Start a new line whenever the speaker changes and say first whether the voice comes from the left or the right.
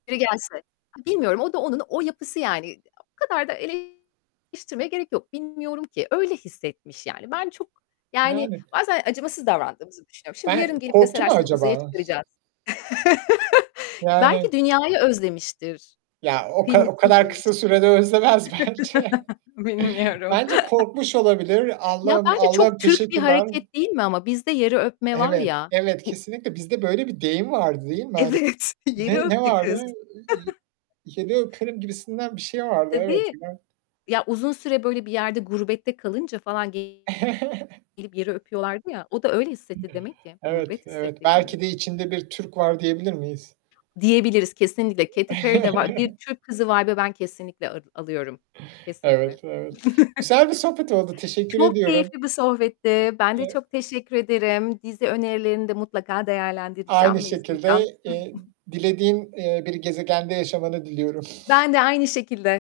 left: Biri gelse. İ bilmiyorum o da onun, o yapısı yani. İ o kadar da eleştirmeye gerek yok. Bilmiyorum ki. Öyle hissetmiş yani. Ben çok yani
right: Yani
left: bazen acımasız davrandığımızı düşünüyorum. Şimdi yarın
right: Hani
left: gelip
right: korktu
left: deseler
right: mu
left: "Seni uzaya
right: acaba?
left: çıkaracağız." Belki
right: Yani
left: dünyayı özlemiştir,
right: Ya, o ka o
left: kıymetini
right: kadar kısa
left: bilmiştir.
right: sürede özlemez bence.
left: Bilmiyorum.
right: Bence korkmuş olabilir.
left: Ya,
right: "Allah'ım,
left: bence
right: Allah'ım
left: çok Türk bir
right: teşekkürler."
left: hareket değil mi ama? Bizde yeri öpme var
right: Evet,
left: ya,
right: evet,
left: bu
right: kesinlikle. Bizde böyle bir deyim vardı, değil mi? Hani,
left: Evet,
right: ne
left: yeri
right: ne
left: öptü
right: vardı?
left: kız.
right: Iıı, iii, yeri öperim, gibisinden bir şey vardı. Evet,
left: Tabii.
right: filan.
left: Ya, uzun süre böyle bir yerde gurbette kalınca falan gelip yeri öpüyorlardı ya, o da öyle hissetti demek ki.
right: Evet,
left: Gurbet
right: evet.
left: hissetti yani.
right: Belki de içinde bir Türk var diyebilir miyiz?
left: Diyebiliriz, kesinlikle. Katy Perry'de va bir Türk kızı vibe'ı ben kesinlikle al alıyorum. Kesinlikle.
right: Evet, evet. Güzel bir sohbet oldu. Teşekkür
left: Çok
right: ediyorum.
left: keyifli bir sohbetti. Ben de
right: [unintelligible]
left: çok teşekkür ederim. Dizi önerilerini de mutlaka
right: Aynı
left: değerlendireceğim ve izleyeceğim.
right: şekilde, eee, dilediğin, eee, bir gezegende yaşamanı diliyorum.
left: Ben de aynı şekilde.